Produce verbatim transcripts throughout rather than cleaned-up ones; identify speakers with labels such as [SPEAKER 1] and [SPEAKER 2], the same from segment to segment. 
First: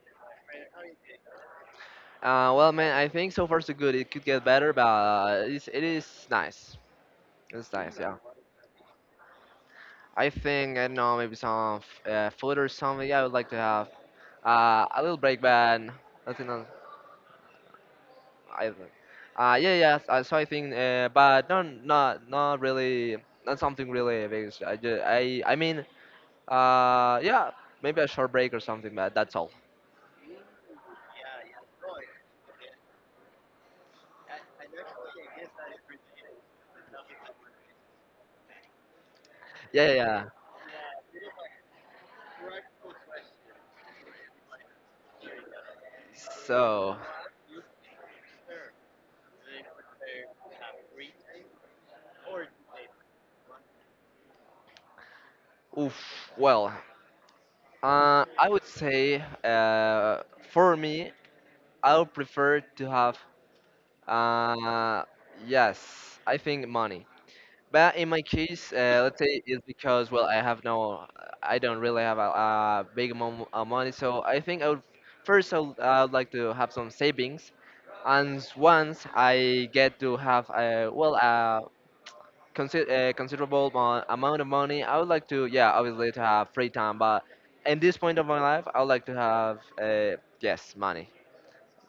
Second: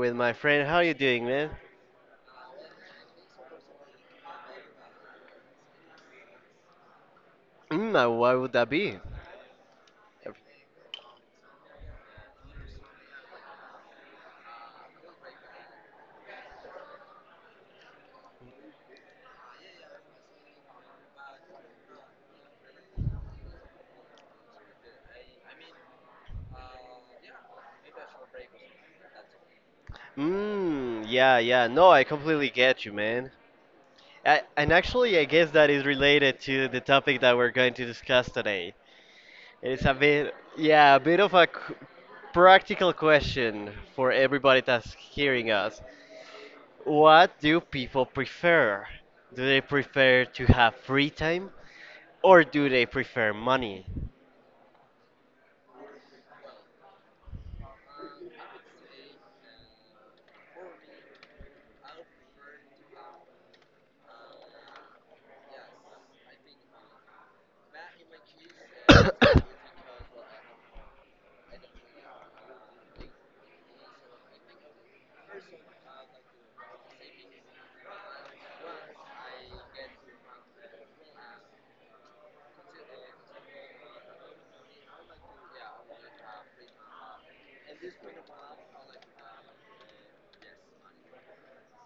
[SPEAKER 1] with my friend. How are you doing, man?
[SPEAKER 2] Uh, well, man, I think so far so good. It could get better, but uh, it's, it is nice. It's
[SPEAKER 1] Mm,
[SPEAKER 2] nice,
[SPEAKER 1] uh,
[SPEAKER 2] yeah.
[SPEAKER 1] why would that be?
[SPEAKER 2] I think, I don't know, maybe some f- uh, food or something. Yeah, I would like to have uh, a little break, but nothing else. I, uh, yeah, yeah. s- Uh, so I think, uh, but not, not, not really, not something really big. So I, ju- I, I mean, uh, yeah, maybe a short break or something, but that's all.
[SPEAKER 1] Mm, yeah, yeah. No, I completely get you, man. I, and actually, I guess that is related to the topic that we're going to discuss today. It's
[SPEAKER 2] Yeah,
[SPEAKER 1] a
[SPEAKER 2] yeah. yeah.
[SPEAKER 1] bit, yeah, a bit of a c- practical question for everybody that's hearing us.
[SPEAKER 2] So,
[SPEAKER 1] What do people prefer? Do they prefer to have free time or do they prefer money?
[SPEAKER 2] oof. Well, uh, I would say, uh, for me, I would prefer to have, uh, yes, I think money. But in my case, uh, let's say it's because, well, I have no, I don't really have a, a big amount of money. So I think I would, first, I would, I would like to have some savings. And s- once I get to have, a, well, a, consi- a considerable mo- amount of money, I would like to, yeah, obviously to have free time. But in this point of my life, I would like to have, uh, yes, money,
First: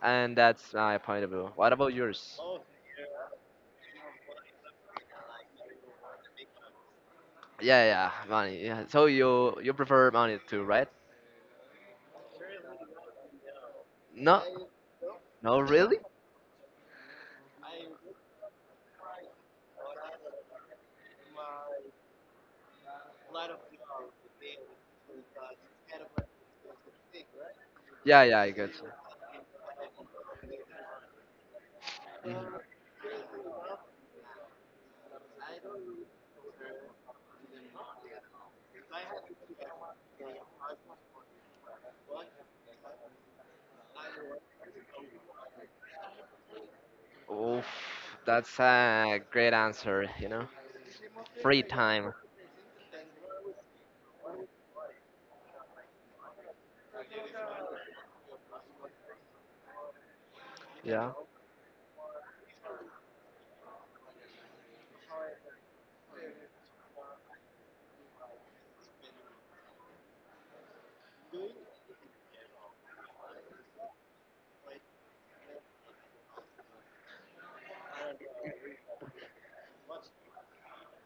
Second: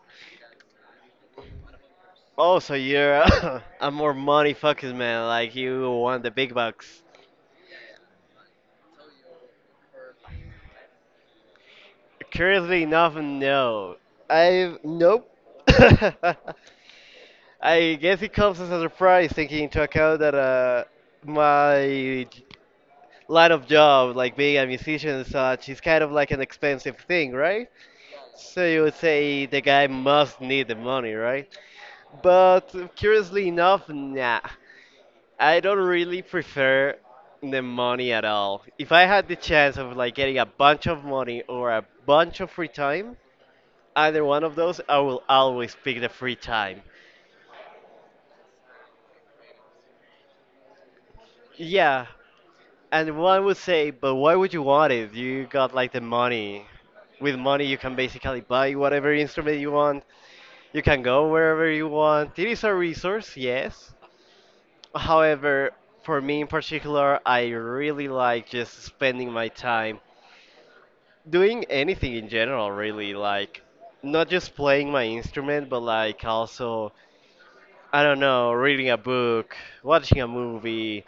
[SPEAKER 2] and that's my point of view. What about yours?
[SPEAKER 1] Oh, so you're a a more money focused man, like you want the big bucks.
[SPEAKER 2] Yeah, yeah, money. Yeah. So you you prefer money too, right?
[SPEAKER 1] Curiously enough, no.
[SPEAKER 2] No,
[SPEAKER 1] I Nope.
[SPEAKER 2] no, really?
[SPEAKER 1] I guess it comes as a surprise, taking into account that uh, my line of job, like being a musician and such, is kind of like an expensive thing, right?
[SPEAKER 2] Yeah, yeah, I
[SPEAKER 1] So
[SPEAKER 2] got
[SPEAKER 1] you
[SPEAKER 2] you.
[SPEAKER 1] would say the guy must need the money, right?
[SPEAKER 2] Mhm.
[SPEAKER 1] But curiously enough, nah. I don't really prefer the money at all. If I had the chance of like getting a bunch of money or a bunch of free time, either one of those, I will always pick the free time.
[SPEAKER 2] Oof, that's a great answer. You know, free
[SPEAKER 1] Yeah,
[SPEAKER 2] time.
[SPEAKER 1] and one would say, but why would you want it? You got like the money. With money, you can basically buy whatever instrument you want. You can
[SPEAKER 2] Yeah.
[SPEAKER 1] go wherever you want. It is a resource, yes. However, for me in particular, I really like just spending my time doing anything in general, really, like not just playing my instrument but like also, I don't know, reading a book, watching a movie,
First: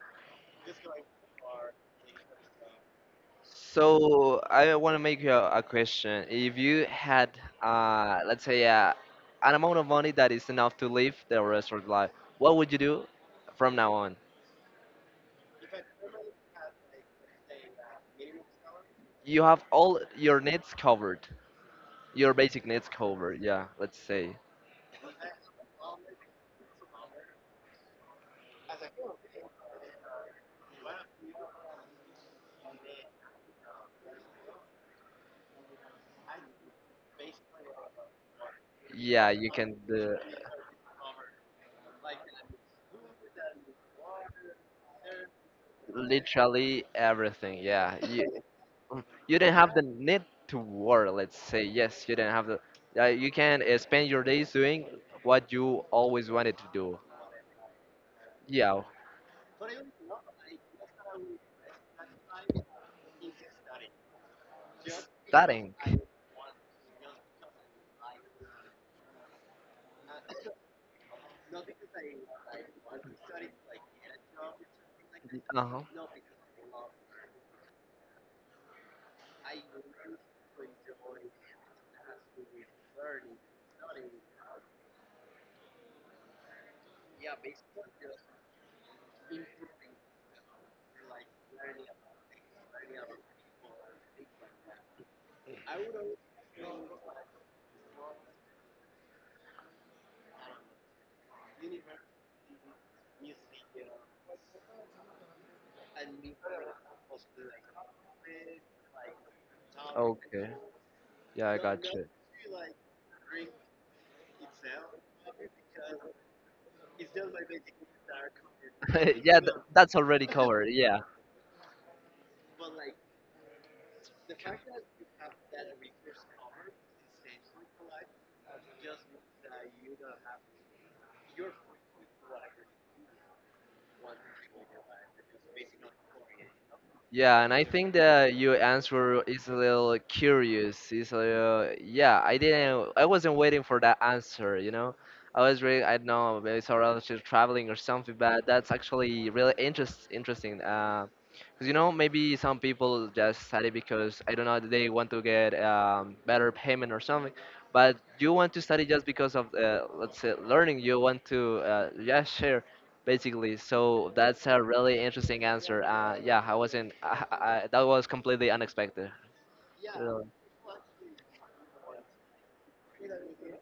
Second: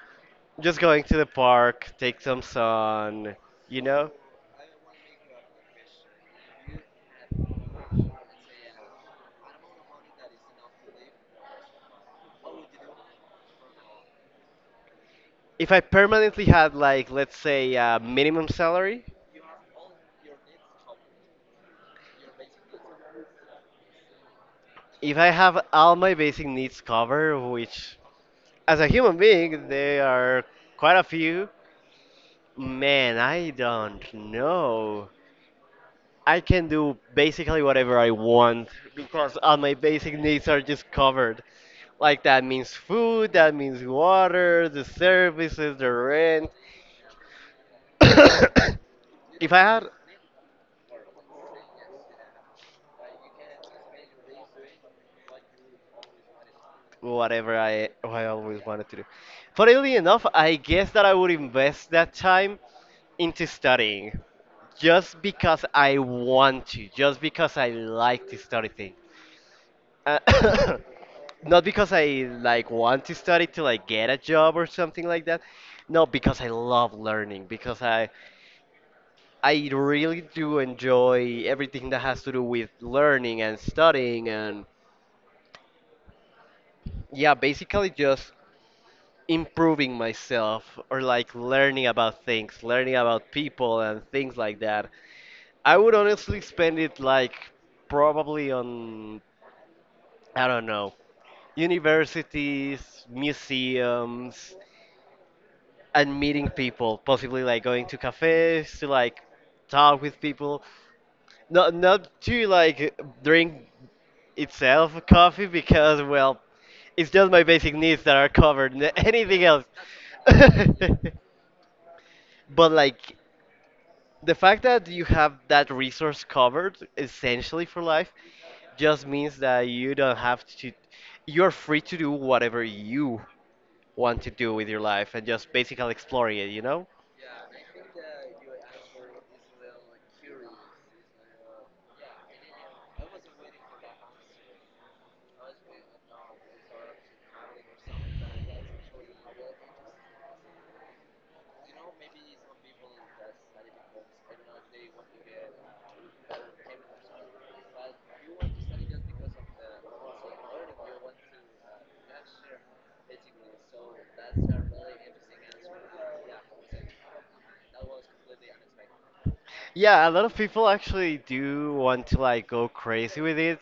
[SPEAKER 1] just going to the park, take some sun, you know
[SPEAKER 2] So I want to make you a, a question. If you had, uh, let's say, uh, an amount of money that is enough to live the rest of your life, what would you do from now on?
[SPEAKER 1] if I permanently had, like, let's say a minimum salary.
[SPEAKER 2] You have all your needs covered. Your basic needs covered, yeah, let's say.
[SPEAKER 1] If I have all my basic needs covered, which as a human being there are quite a few, man, I don't know, I can do basically whatever I want
[SPEAKER 2] Yeah,
[SPEAKER 1] because
[SPEAKER 2] you
[SPEAKER 1] all my
[SPEAKER 2] can
[SPEAKER 1] basic
[SPEAKER 2] do
[SPEAKER 1] needs are just covered. Like that means food, that means water, the services, the rent.
[SPEAKER 2] literally everything, yeah. You mm, you
[SPEAKER 1] If
[SPEAKER 2] don't
[SPEAKER 1] I
[SPEAKER 2] have the
[SPEAKER 1] had
[SPEAKER 2] need to work, let's say. Yes, you don't have the uh, you can uh, spend your days doing what you always wanted to do.
[SPEAKER 1] whatever I I always
[SPEAKER 2] Yeah,
[SPEAKER 1] wanted to do. Funnily enough, I guess that I would invest that time into studying, just because
[SPEAKER 2] studying.
[SPEAKER 1] I want to, just because I like to study things. Uh, not because I like want to study to like get a job or something like that.
[SPEAKER 2] Uh-huh.
[SPEAKER 1] No, because I love learning. Because I I really do enjoy everything that has to do with learning and studying and, yeah, basically just improving myself or like learning about things, learning about people and things like that. I would honestly spend it like probably on, I don't know, universities, museums, and meeting people, possibly like going to cafes to like talk with
[SPEAKER 2] Okay.
[SPEAKER 1] people.
[SPEAKER 2] Yeah, I
[SPEAKER 1] Not
[SPEAKER 2] got you.
[SPEAKER 1] not to like drink itself coffee because, well, it's just my basic needs that are covered. n-
[SPEAKER 2] Yeah,
[SPEAKER 1] Anything
[SPEAKER 2] th
[SPEAKER 1] else,
[SPEAKER 2] That's already covered. Yeah.
[SPEAKER 1] but like the fact that you have that resource covered essentially for life just means that you don't have to. You're free to do whatever you want to do with your life and just basically exploring it. You know.
[SPEAKER 2] Yeah, and I think that your answer is a little curious. Is a little, yeah, I didn't, I wasn't waiting for that answer, you know? I was really, I don't know, maybe it's around just traveling or something, but that's actually really interest, interesting. Uh, Because, you know, maybe some people just study because, I don't know, they want to get um, better payment or something, but you want to study just because of, uh, let's say, learning. You want to, uh, yeah, share. Basically, so that's a really interesting answer. Uh, yeah, I wasn't. I, I, I- that was completely unexpected.
[SPEAKER 1] Yeah, a
[SPEAKER 2] Really.
[SPEAKER 1] lot of people actually do want to like go crazy with it.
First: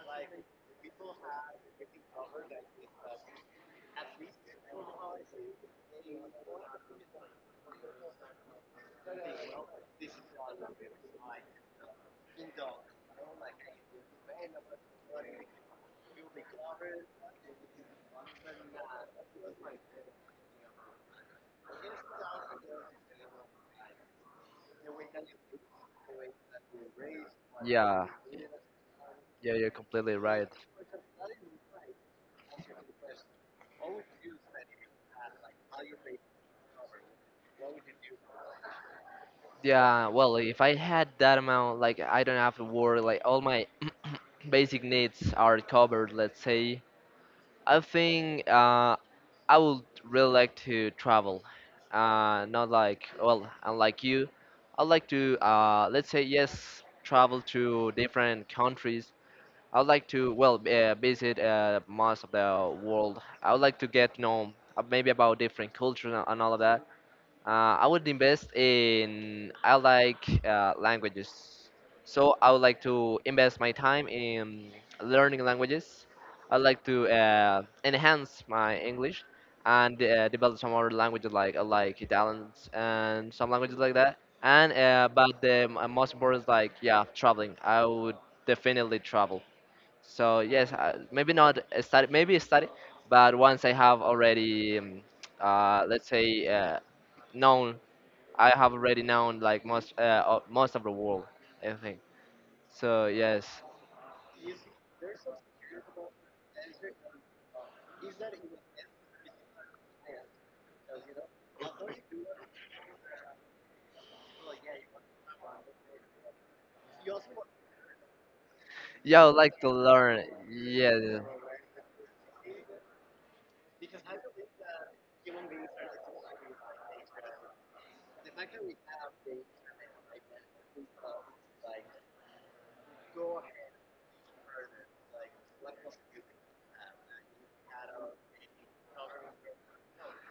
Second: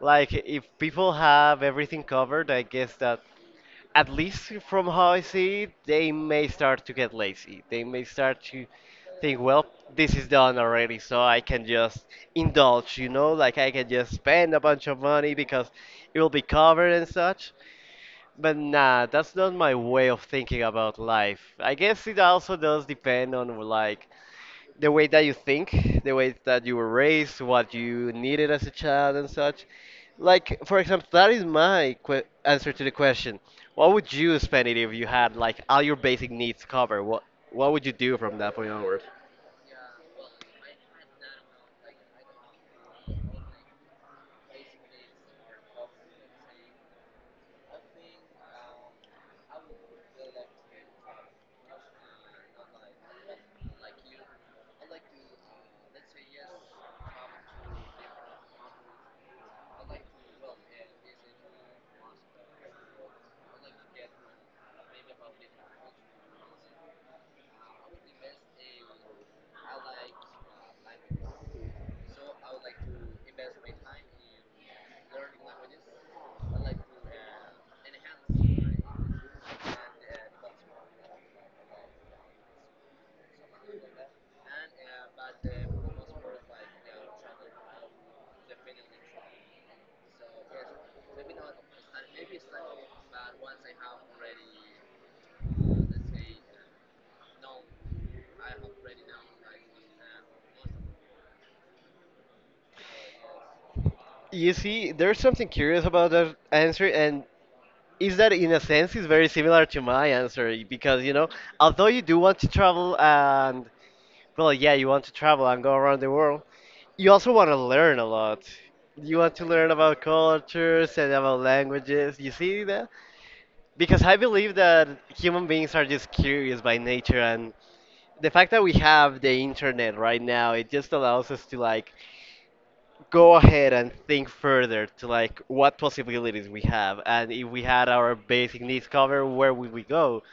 [SPEAKER 1] Like if people have everything covered, I guess that, at least from how I see it, they may start to get lazy. They may start to think, well, this is done already, so I can just indulge, you know, like I can just spend a bunch of money because it will be covered and such. But nah, that's not my way of thinking about life. I guess it also does depend on like the way that you think, the way that you were raised, what
[SPEAKER 2] Yeah,
[SPEAKER 1] you needed as a child, and
[SPEAKER 2] yeah,
[SPEAKER 1] such.
[SPEAKER 2] you're completely right.
[SPEAKER 1] Like, for example, that is my que- answer to the question. What would you spend it if you had like all your basic needs covered? What What would you do from that point onward?
[SPEAKER 2] Yeah, well, if I had that amount, like I don't have to worry, like all my basic needs are covered, let's say. I think uh, I would really like to travel. Uh, not like, well, unlike you, I'd like to, uh, let's say, yes, travel to different countries. I would like to, well, uh, visit uh, most of the world. I would like to get to know, uh, maybe about different cultures and, and all of that. Uh, I would invest in, I like, uh, languages, so I would like to invest my time in learning languages. I like to uh, enhance my English and uh, develop some other languages like uh, like Italian and some languages like that. And uh, but the m- most important is like, yeah, traveling. I would definitely travel. So yes, uh, maybe not a study, maybe a study, but once I have already, um, uh, let's say, uh, known, I have already known like most uh, o- most of the world, I think. So yes,
[SPEAKER 1] You see, there's something curious about that answer, and is that in a sense is very similar to my answer because, you know, although you do want to travel and, well, yeah, you want to travel and go around the world, you also want to learn a lot. You
[SPEAKER 2] yeah, I
[SPEAKER 1] want
[SPEAKER 2] would
[SPEAKER 1] to
[SPEAKER 2] like to
[SPEAKER 1] learn about
[SPEAKER 2] learn.
[SPEAKER 1] cultures and
[SPEAKER 2] Yeah,
[SPEAKER 1] about languages. You see that? Because I believe that human beings are just curious by nature, and the fact that we have the internet right now, it just allows us to like go ahead and think further to like what possibilities we have, and if we had our basic needs covered, where would we go?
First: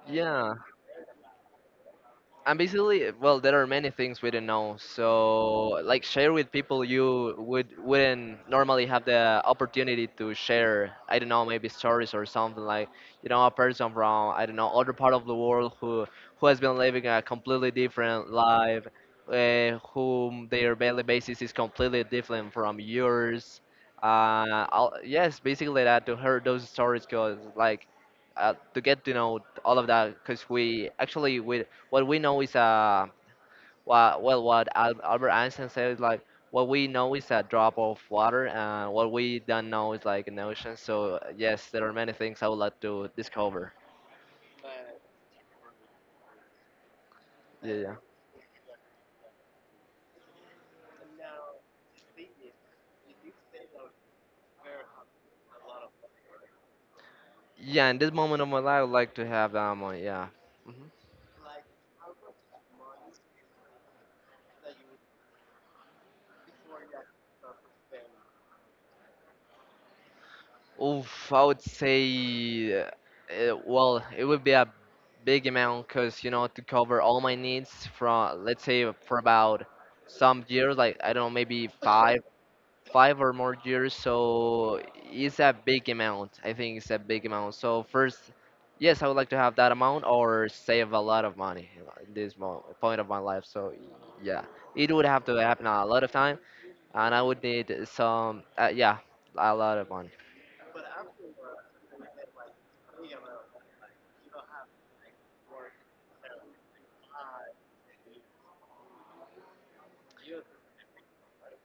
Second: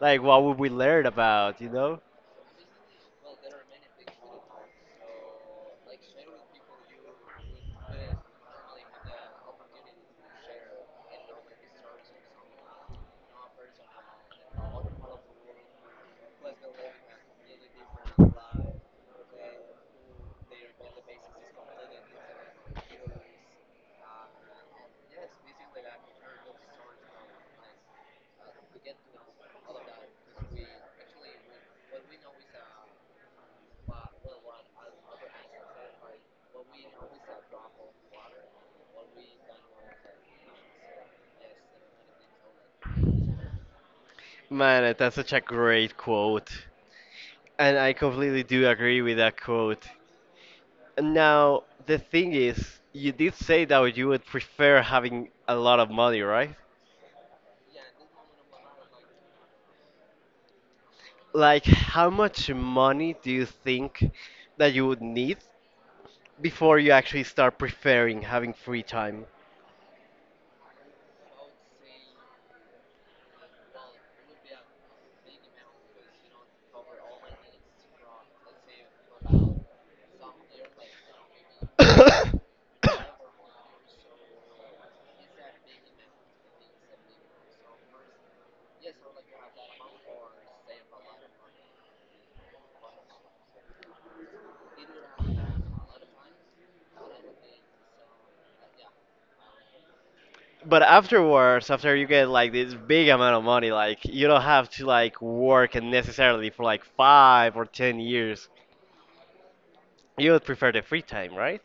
[SPEAKER 1] Like, what
[SPEAKER 2] yeah,
[SPEAKER 1] would we learn about? You know?
[SPEAKER 2] and basically, well, there are many things we do not know, so like share with people you would, wouldn't normally have the opportunity to share. I don't know, maybe stories or something like, you know, a person from, I don't know, other part of the world, who who has been living a completely different life, uh, whom their daily basis is completely different from yours. Uh I'll, yes, basically that, to hear those stories, because like, uh, to get to know all of that. Because we actually we what we know is a, well, well, what Al- Albert Einstein said is like, what we know is a drop of water, and what we don't know is like an ocean. So yes, there are many things I would like to discover.
[SPEAKER 1] Man, that's such a great quote,
[SPEAKER 2] Yeah,
[SPEAKER 1] and I
[SPEAKER 2] yeah.
[SPEAKER 1] completely do agree with that quote. And now, the thing is, you did say that you would prefer having a lot of money, right?
[SPEAKER 2] Yeah, in this moment of my life, I would like to have that money. Yeah. Mhm.
[SPEAKER 1] Like, how much money do you think that you would need before you actually start preferring having free time?
[SPEAKER 2] Oof, I would say, uh, uh, well, it would be a big amount, because, you know, to cover all my needs from, let's say, for about some years, like I don't know, maybe five five or more years, so it's a big amount. I think it's a big amount. So first, yes, I would like to have that amount or save a lot of money in this mo- point of my life. So yeah, it would have to happen a lot of time, and I would need some, uh, yeah, a lot of money.
[SPEAKER 1] But afterwards, after you get like this big amount of money, like you don't have to like work and necessarily for like five or ten years. You would prefer the free time, right?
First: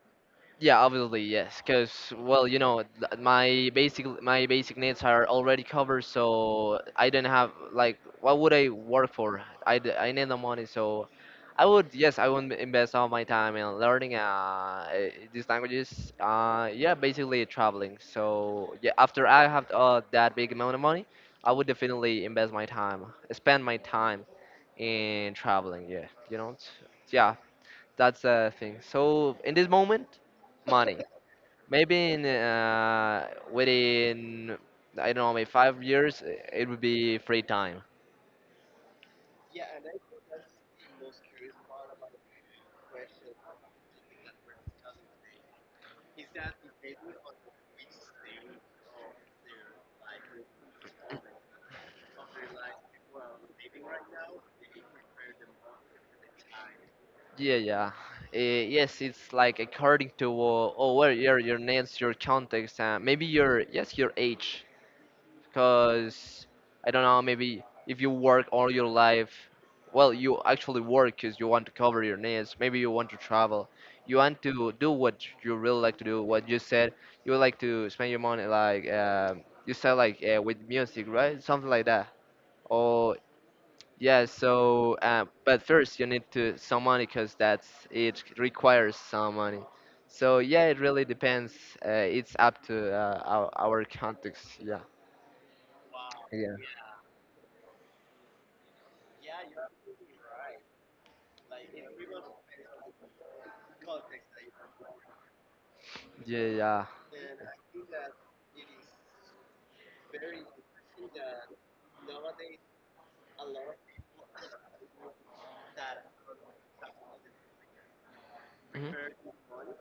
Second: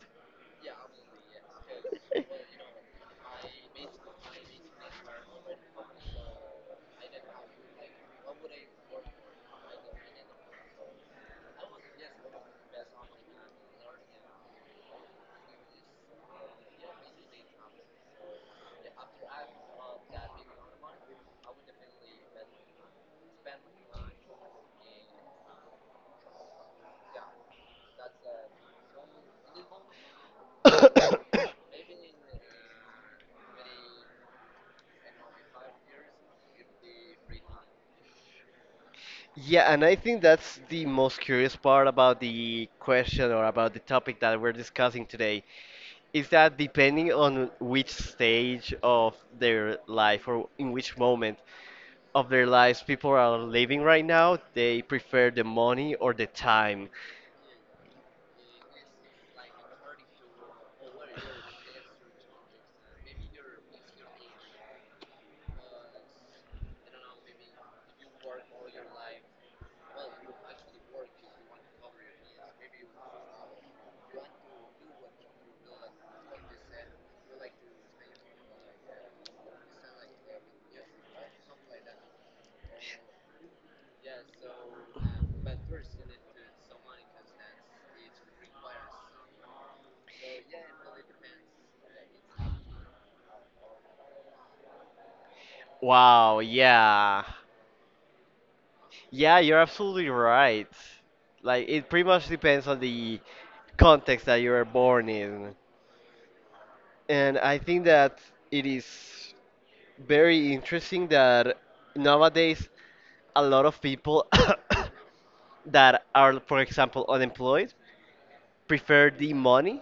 [SPEAKER 2] Yeah, obviously, yes, because, well, you know, th- my basic my basic needs are already covered, so I don't have like what would I work for? I, d- I need the money, so I would, yes, I would invest all my time in learning uh eh, these languages. Uh, yeah, basically traveling. So yeah, after I have uh, that big amount of money, I would definitely invest my time, spend my time in traveling. Yeah, you know, t- yeah, that's the thing. So in this moment, money. Maybe in, uh, within, I don't know, maybe five years, uh, it would be free time.
[SPEAKER 1] Yeah, and I think that's the most curious part about the question or about the topic that we're discussing today is that depending on which stage of their life or in which moment of their lives people are living right now, they prefer the money or the time.
[SPEAKER 2] Yeah, yeah. Eh, yes, it's like, according to, uh, oh, where your your nails, your context, uh, maybe your, yes, your age. Because I don't know, maybe if you work all your life, well, you actually work because you want to cover your needs. Maybe you want to travel. You want to do what you really like to do. What you said, you would like to spend your money, like, um, you said, like, uh, with music, right? Something like that. Or yeah. So, um, but first you need to some money, because that's, it requires some money. So yeah, it really depends. Uh, it's up to, uh, our, our context. Yeah.
[SPEAKER 1] Wow,
[SPEAKER 2] Yeah.
[SPEAKER 1] yeah. Yeah, you're absolutely right. Like, it pretty much depends on the context that you are born in.
[SPEAKER 2] Yeah. Yeah.
[SPEAKER 1] And I think that it is very interesting that nowadays a lot of people that are, for example, unemployed
[SPEAKER 2] Mhm.
[SPEAKER 1] prefer the money,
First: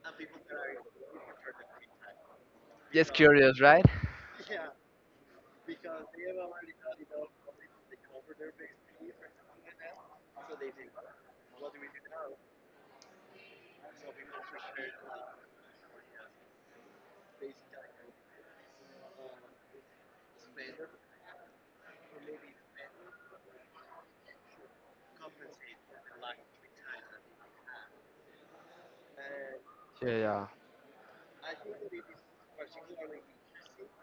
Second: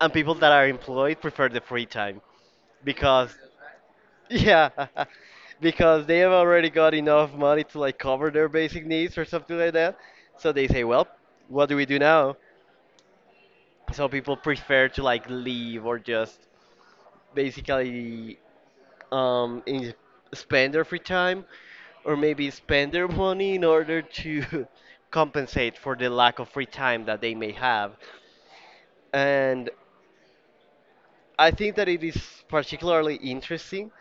[SPEAKER 1] and people that are employed prefer the free time
[SPEAKER 2] Just
[SPEAKER 1] because.
[SPEAKER 2] curious, right?
[SPEAKER 1] Yeah, because they have already got enough money to like cover their basic needs or something like that. So they say, well, what do we do now? So people prefer to like leave or just basically, um in, spend their free time or maybe spend their money in order to compensate for the lack of free time that they may have. And
[SPEAKER 2] Yeah, yeah.
[SPEAKER 1] I think that it is particularly interesting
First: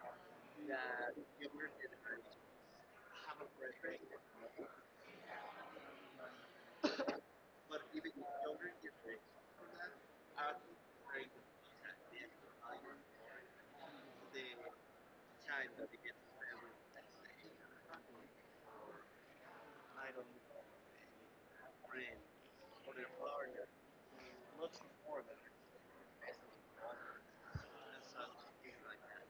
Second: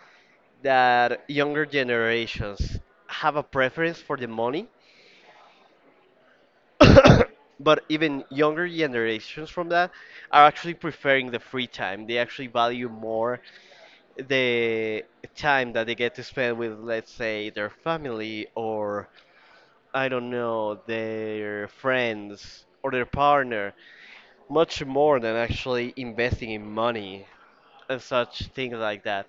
[SPEAKER 1] that younger generations have a preference for the money, but even younger generations from that are actually preferring the free time. They actually value more the time that they get to spend with, let's say, their family or, I don't know, their friends or their partner, much more than actually investing in money and such things like that.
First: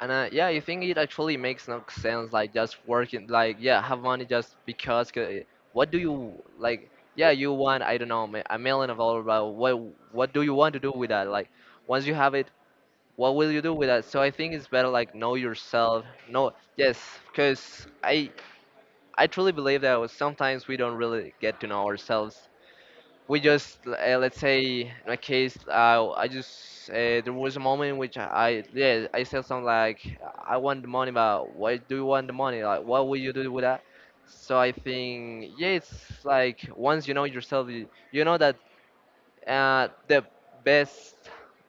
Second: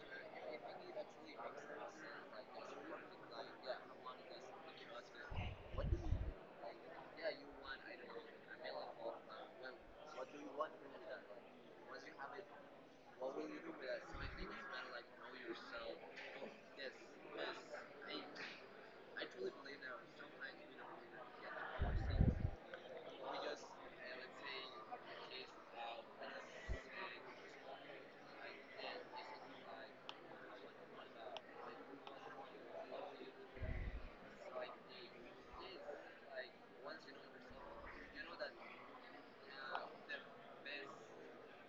[SPEAKER 2] And uh, yeah, you think it actually makes no sense, like just working, like yeah, have money just because. 'Cause it- what do you like? Yeah, you want, I don't know, ma- a million of dollars, but what what do you want to do with that? Like, once you have it, what will you do with that? So I think it's better, like, know yourself. Know, yes, because I I truly believe that sometimes we don't really get to know ourselves. We just, uh, let's say, in my case, uh, I just uh, there was a moment in which i I, yeah, I said something like, I want the money, but why do you want the money, like, what will you do with that? So I think, yeah, it's like, once you know yourself, you, you know that uh, the best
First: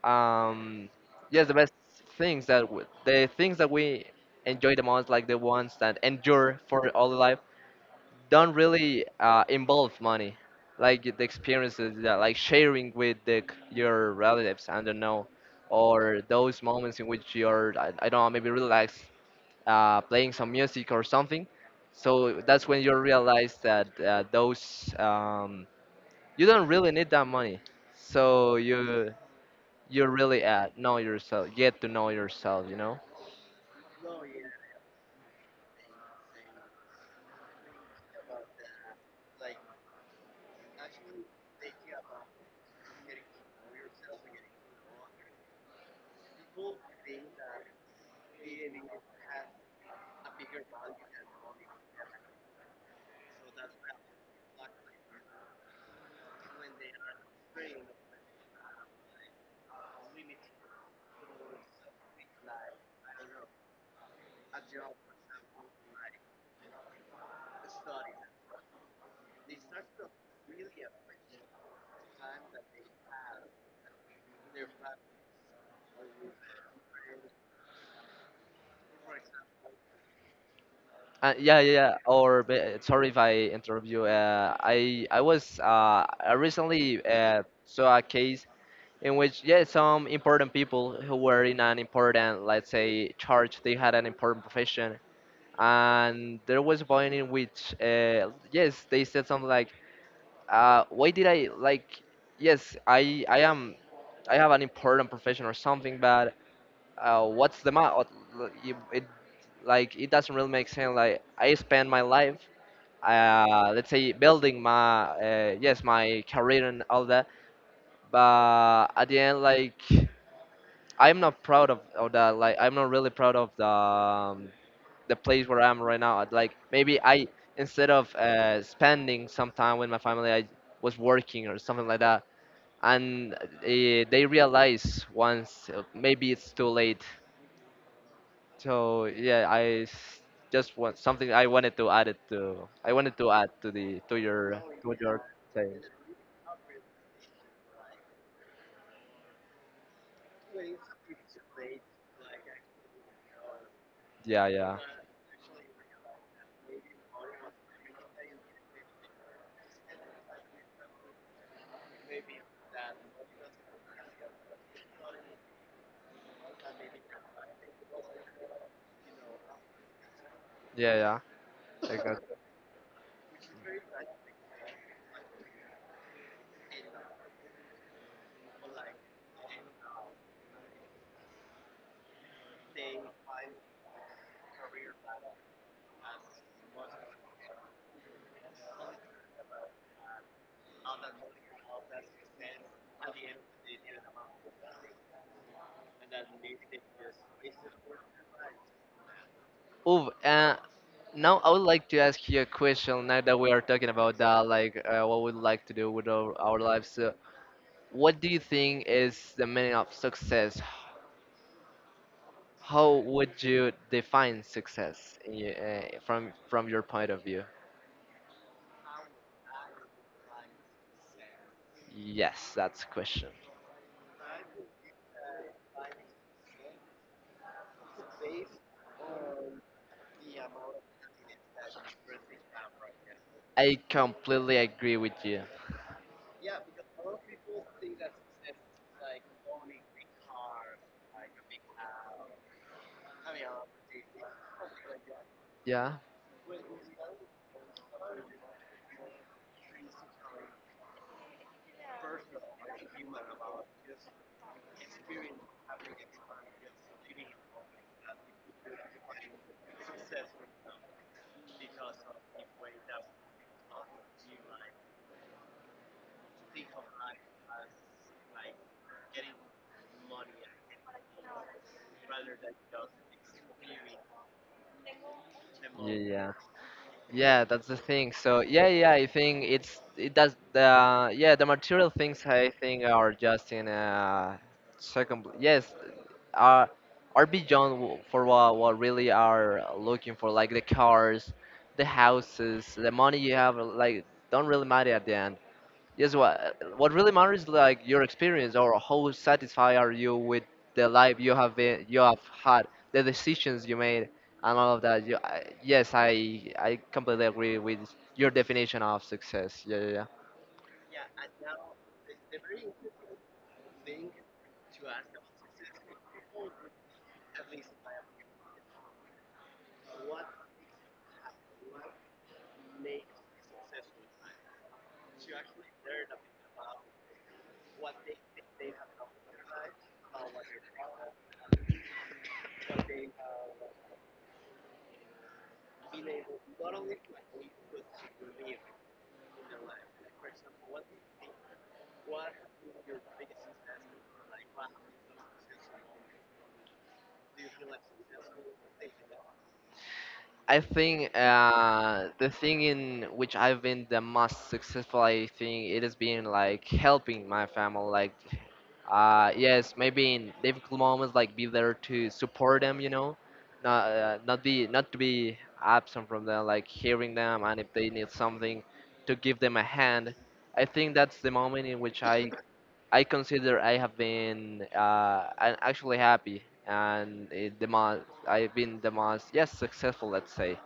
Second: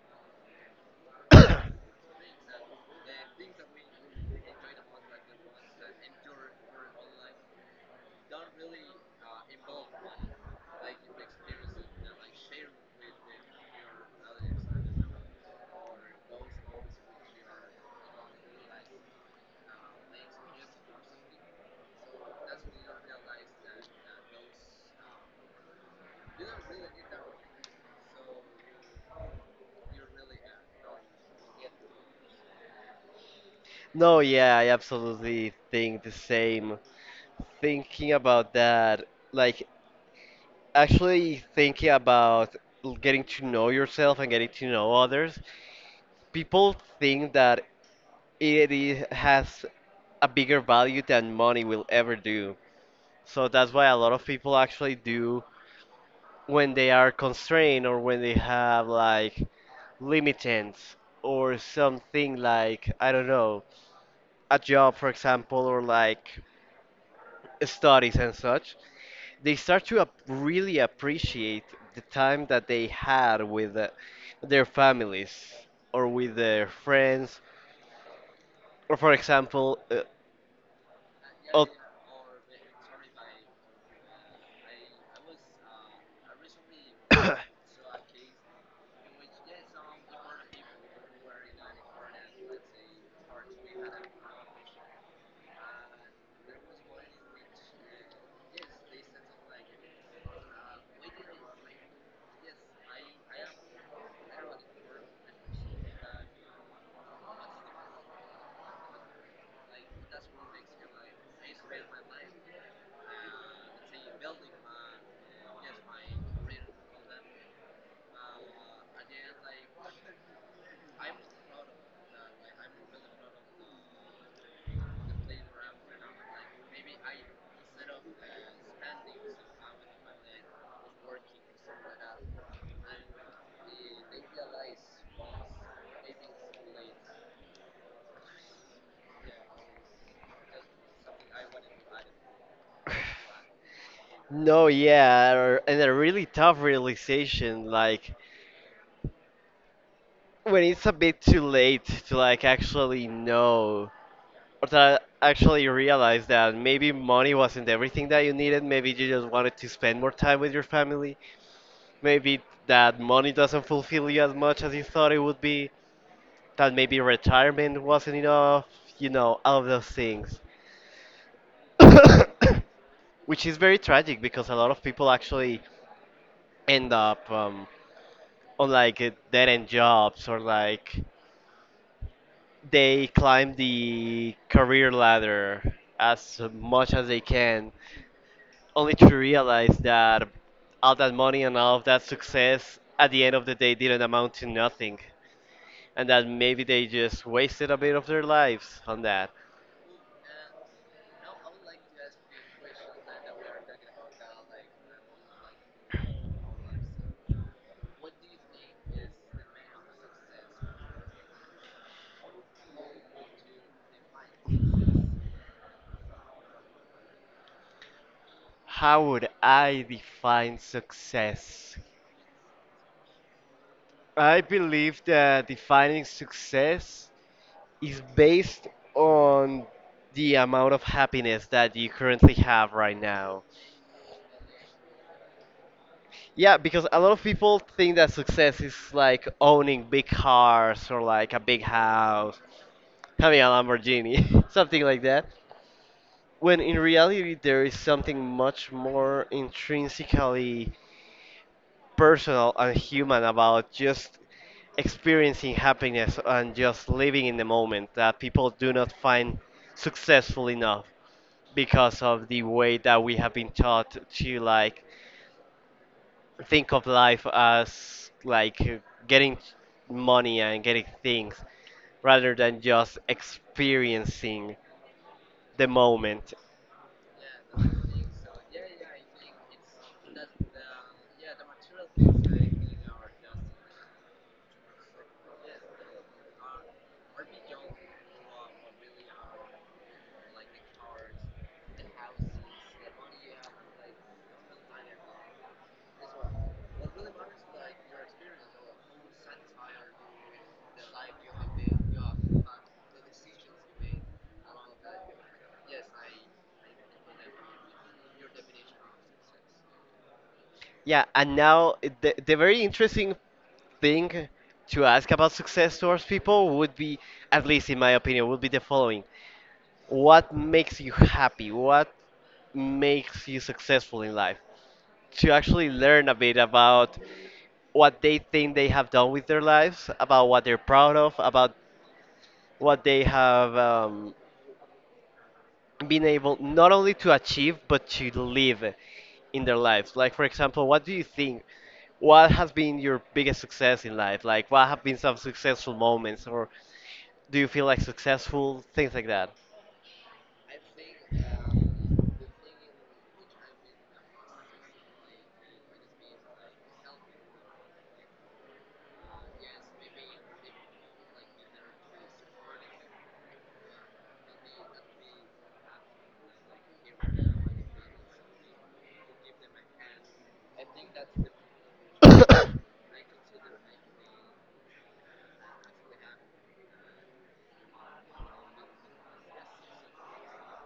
[SPEAKER 2] um yes, the best things that w- the things that we enjoy the most, like the ones that endure for all life, don't really uh, involve money, like the experiences, that like sharing with the, c- your relatives. I don't know, or those moments in which you're, I, I don't know, maybe relax, uh, playing some music or something. So that's when you realize that uh, those um, you don't really need that money. So you you really, uh, know yourself, get to know yourself, you know.
[SPEAKER 1] No, yeah, I absolutely think the same. Thinking about that, like actually thinking about l- getting to know yourself and getting to know others, people think that it is, has a bigger value than money will ever do. So that's why a lot of people actually do when they are constrained or when they have like limitants or something, like, I don't know, a job, for example, or like studies and such, they start to ap- really appreciate the time that they had with uh, their families or with their friends. Or, for example, uh,
[SPEAKER 2] Uh, yeah,
[SPEAKER 1] oh.
[SPEAKER 2] yeah. yeah. Or ba- sorry if I interrupt you. Uh, I I was, uh, I recently uh, saw a case in which, yeah, some important people who were in an important, let's say, charge. They had an important profession, and there was a point in which, uh, yes, they said something like, uh, "Why did I like? Yes, I I am, I have an important profession or something, but." Uh, what's the matter? It
[SPEAKER 1] Like
[SPEAKER 2] like, it
[SPEAKER 1] that's
[SPEAKER 2] doesn't
[SPEAKER 1] what
[SPEAKER 2] really make
[SPEAKER 1] makes me
[SPEAKER 2] sense.
[SPEAKER 1] like,
[SPEAKER 2] Like, I
[SPEAKER 1] face of
[SPEAKER 2] spend
[SPEAKER 1] my
[SPEAKER 2] my
[SPEAKER 1] life.
[SPEAKER 2] life, uh, let's
[SPEAKER 1] Uh,
[SPEAKER 2] say,
[SPEAKER 1] a building.
[SPEAKER 2] building
[SPEAKER 1] Uh,
[SPEAKER 2] my, uh,
[SPEAKER 1] I guess
[SPEAKER 2] yes,
[SPEAKER 1] my
[SPEAKER 2] my
[SPEAKER 1] career
[SPEAKER 2] career and
[SPEAKER 1] all
[SPEAKER 2] all
[SPEAKER 1] that.
[SPEAKER 2] that, but
[SPEAKER 1] Uh,
[SPEAKER 2] at
[SPEAKER 1] and
[SPEAKER 2] the
[SPEAKER 1] then
[SPEAKER 2] end,
[SPEAKER 1] like,
[SPEAKER 2] like,
[SPEAKER 1] I'm
[SPEAKER 2] I'm not
[SPEAKER 1] proud
[SPEAKER 2] proud
[SPEAKER 1] of.
[SPEAKER 2] of, of
[SPEAKER 1] Uh,
[SPEAKER 2] that.
[SPEAKER 1] like
[SPEAKER 2] Like,
[SPEAKER 1] I'm
[SPEAKER 2] I'm not
[SPEAKER 1] really
[SPEAKER 2] really proud
[SPEAKER 1] proud of.
[SPEAKER 2] of the, um,
[SPEAKER 1] Uh,
[SPEAKER 2] the
[SPEAKER 1] the
[SPEAKER 2] place where
[SPEAKER 1] playground.
[SPEAKER 2] I'm right now. I'd
[SPEAKER 1] Like
[SPEAKER 2] like,
[SPEAKER 1] maybe
[SPEAKER 2] maybe
[SPEAKER 1] I,
[SPEAKER 2] I, instead
[SPEAKER 1] instead of
[SPEAKER 2] of
[SPEAKER 1] spending
[SPEAKER 2] uh, spending some time with my
[SPEAKER 1] some
[SPEAKER 2] family,
[SPEAKER 1] money,
[SPEAKER 2] I was
[SPEAKER 1] I'm like working
[SPEAKER 2] working or
[SPEAKER 1] so
[SPEAKER 2] something like that.
[SPEAKER 1] that. And
[SPEAKER 2] And uh,
[SPEAKER 1] they
[SPEAKER 2] they
[SPEAKER 1] realize
[SPEAKER 2] realize
[SPEAKER 1] once
[SPEAKER 2] once, uh,
[SPEAKER 1] maybe
[SPEAKER 2] maybe it's too
[SPEAKER 1] some
[SPEAKER 2] late.
[SPEAKER 1] days.
[SPEAKER 2] So yeah, I s- just want something, I wanted to add it to. I wanted to add to the, to your,
[SPEAKER 1] No,
[SPEAKER 2] to your
[SPEAKER 1] yeah, or-
[SPEAKER 2] thing.
[SPEAKER 1] and a really tough realization, like when it's a bit too late to like actually know
[SPEAKER 2] Yeah,
[SPEAKER 1] or
[SPEAKER 2] yeah,
[SPEAKER 1] to actually realize that maybe money wasn't everything that you needed. Maybe you just wanted to spend more time with your family. Maybe that money doesn't fulfill you as much as you thought it would be. That maybe retirement wasn't enough, you know, all of those things.
[SPEAKER 2] yeah, yeah. I got it.
[SPEAKER 1] Which is very tragic because a lot of people actually end up, um, on like uh, dead end jobs or like they climb the career ladder as much as they can, only to realize that all that money and all of that success at the end of the day didn't amount to nothing, and that maybe they just wasted a bit of their lives on that.
[SPEAKER 2] Ooh, uh, now I would like to ask you a question. Now that we are talking about that, like uh, what we'd like to do with our, our lives, uh, what do you think is the meaning of success? How would you define success in your- uh, from from your point of view?
[SPEAKER 1] How would I define success?
[SPEAKER 2] Yes, that's a question.
[SPEAKER 1] I believe that defining success is based on the amount of happiness that you currently have right now.
[SPEAKER 2] I completely agree with you.
[SPEAKER 1] Yeah, because a lot of people think that success is like owning big cars or like a big house, having a Lamborghini, something like that.
[SPEAKER 2] Yeah.
[SPEAKER 1] When in reality, there is something much more intrinsically personal and human about just experiencing happiness and just living in the moment that people do not find successful enough. Because of the way that we have been taught to like think of life as like getting money and getting things rather than just experiencing the
[SPEAKER 2] Yeah, yeah,
[SPEAKER 1] moment.
[SPEAKER 2] yeah. That's the thing. So, yeah, yeah. I think it's it does the yeah, the material things I think are just in a second. pl- Yes, are are beyond w- for what what really are looking for, like the cars, the houses, the money you have, like, don't really matter at the end. Yes, what what really matters is like your experience or how satisfied are you with the life you have been you have had, the decisions you made, and all of that. You, I, yes, I I completely agree with your definition of success. Yeah, yeah, yeah.
[SPEAKER 1] Yeah, and now the, the very interesting thing to ask about success towards people would be, at least in my opinion, would be the following. What makes you happy? What makes you successful in life? To actually learn a bit about what they think they have done with their lives, about what they're proud of, about what they have um, been able not only to achieve but to live in their lives. Like, for example, what do you think? What has been your biggest success in life? Like, what have been some successful moments, or do you feel like successful? Things like that.
[SPEAKER 2] I think uh, the thing in which I've been the most successful, I think it has been like helping my family, like uh, yes, maybe in difficult moments, like be there to support them, you know, not uh, not be not to be absent from them, like hearing them, and if they need something, to give them a hand. I think that's the moment in which I I consider I have been uh, I actually happy, and it, the most I've been the most, yes, successful, let's say,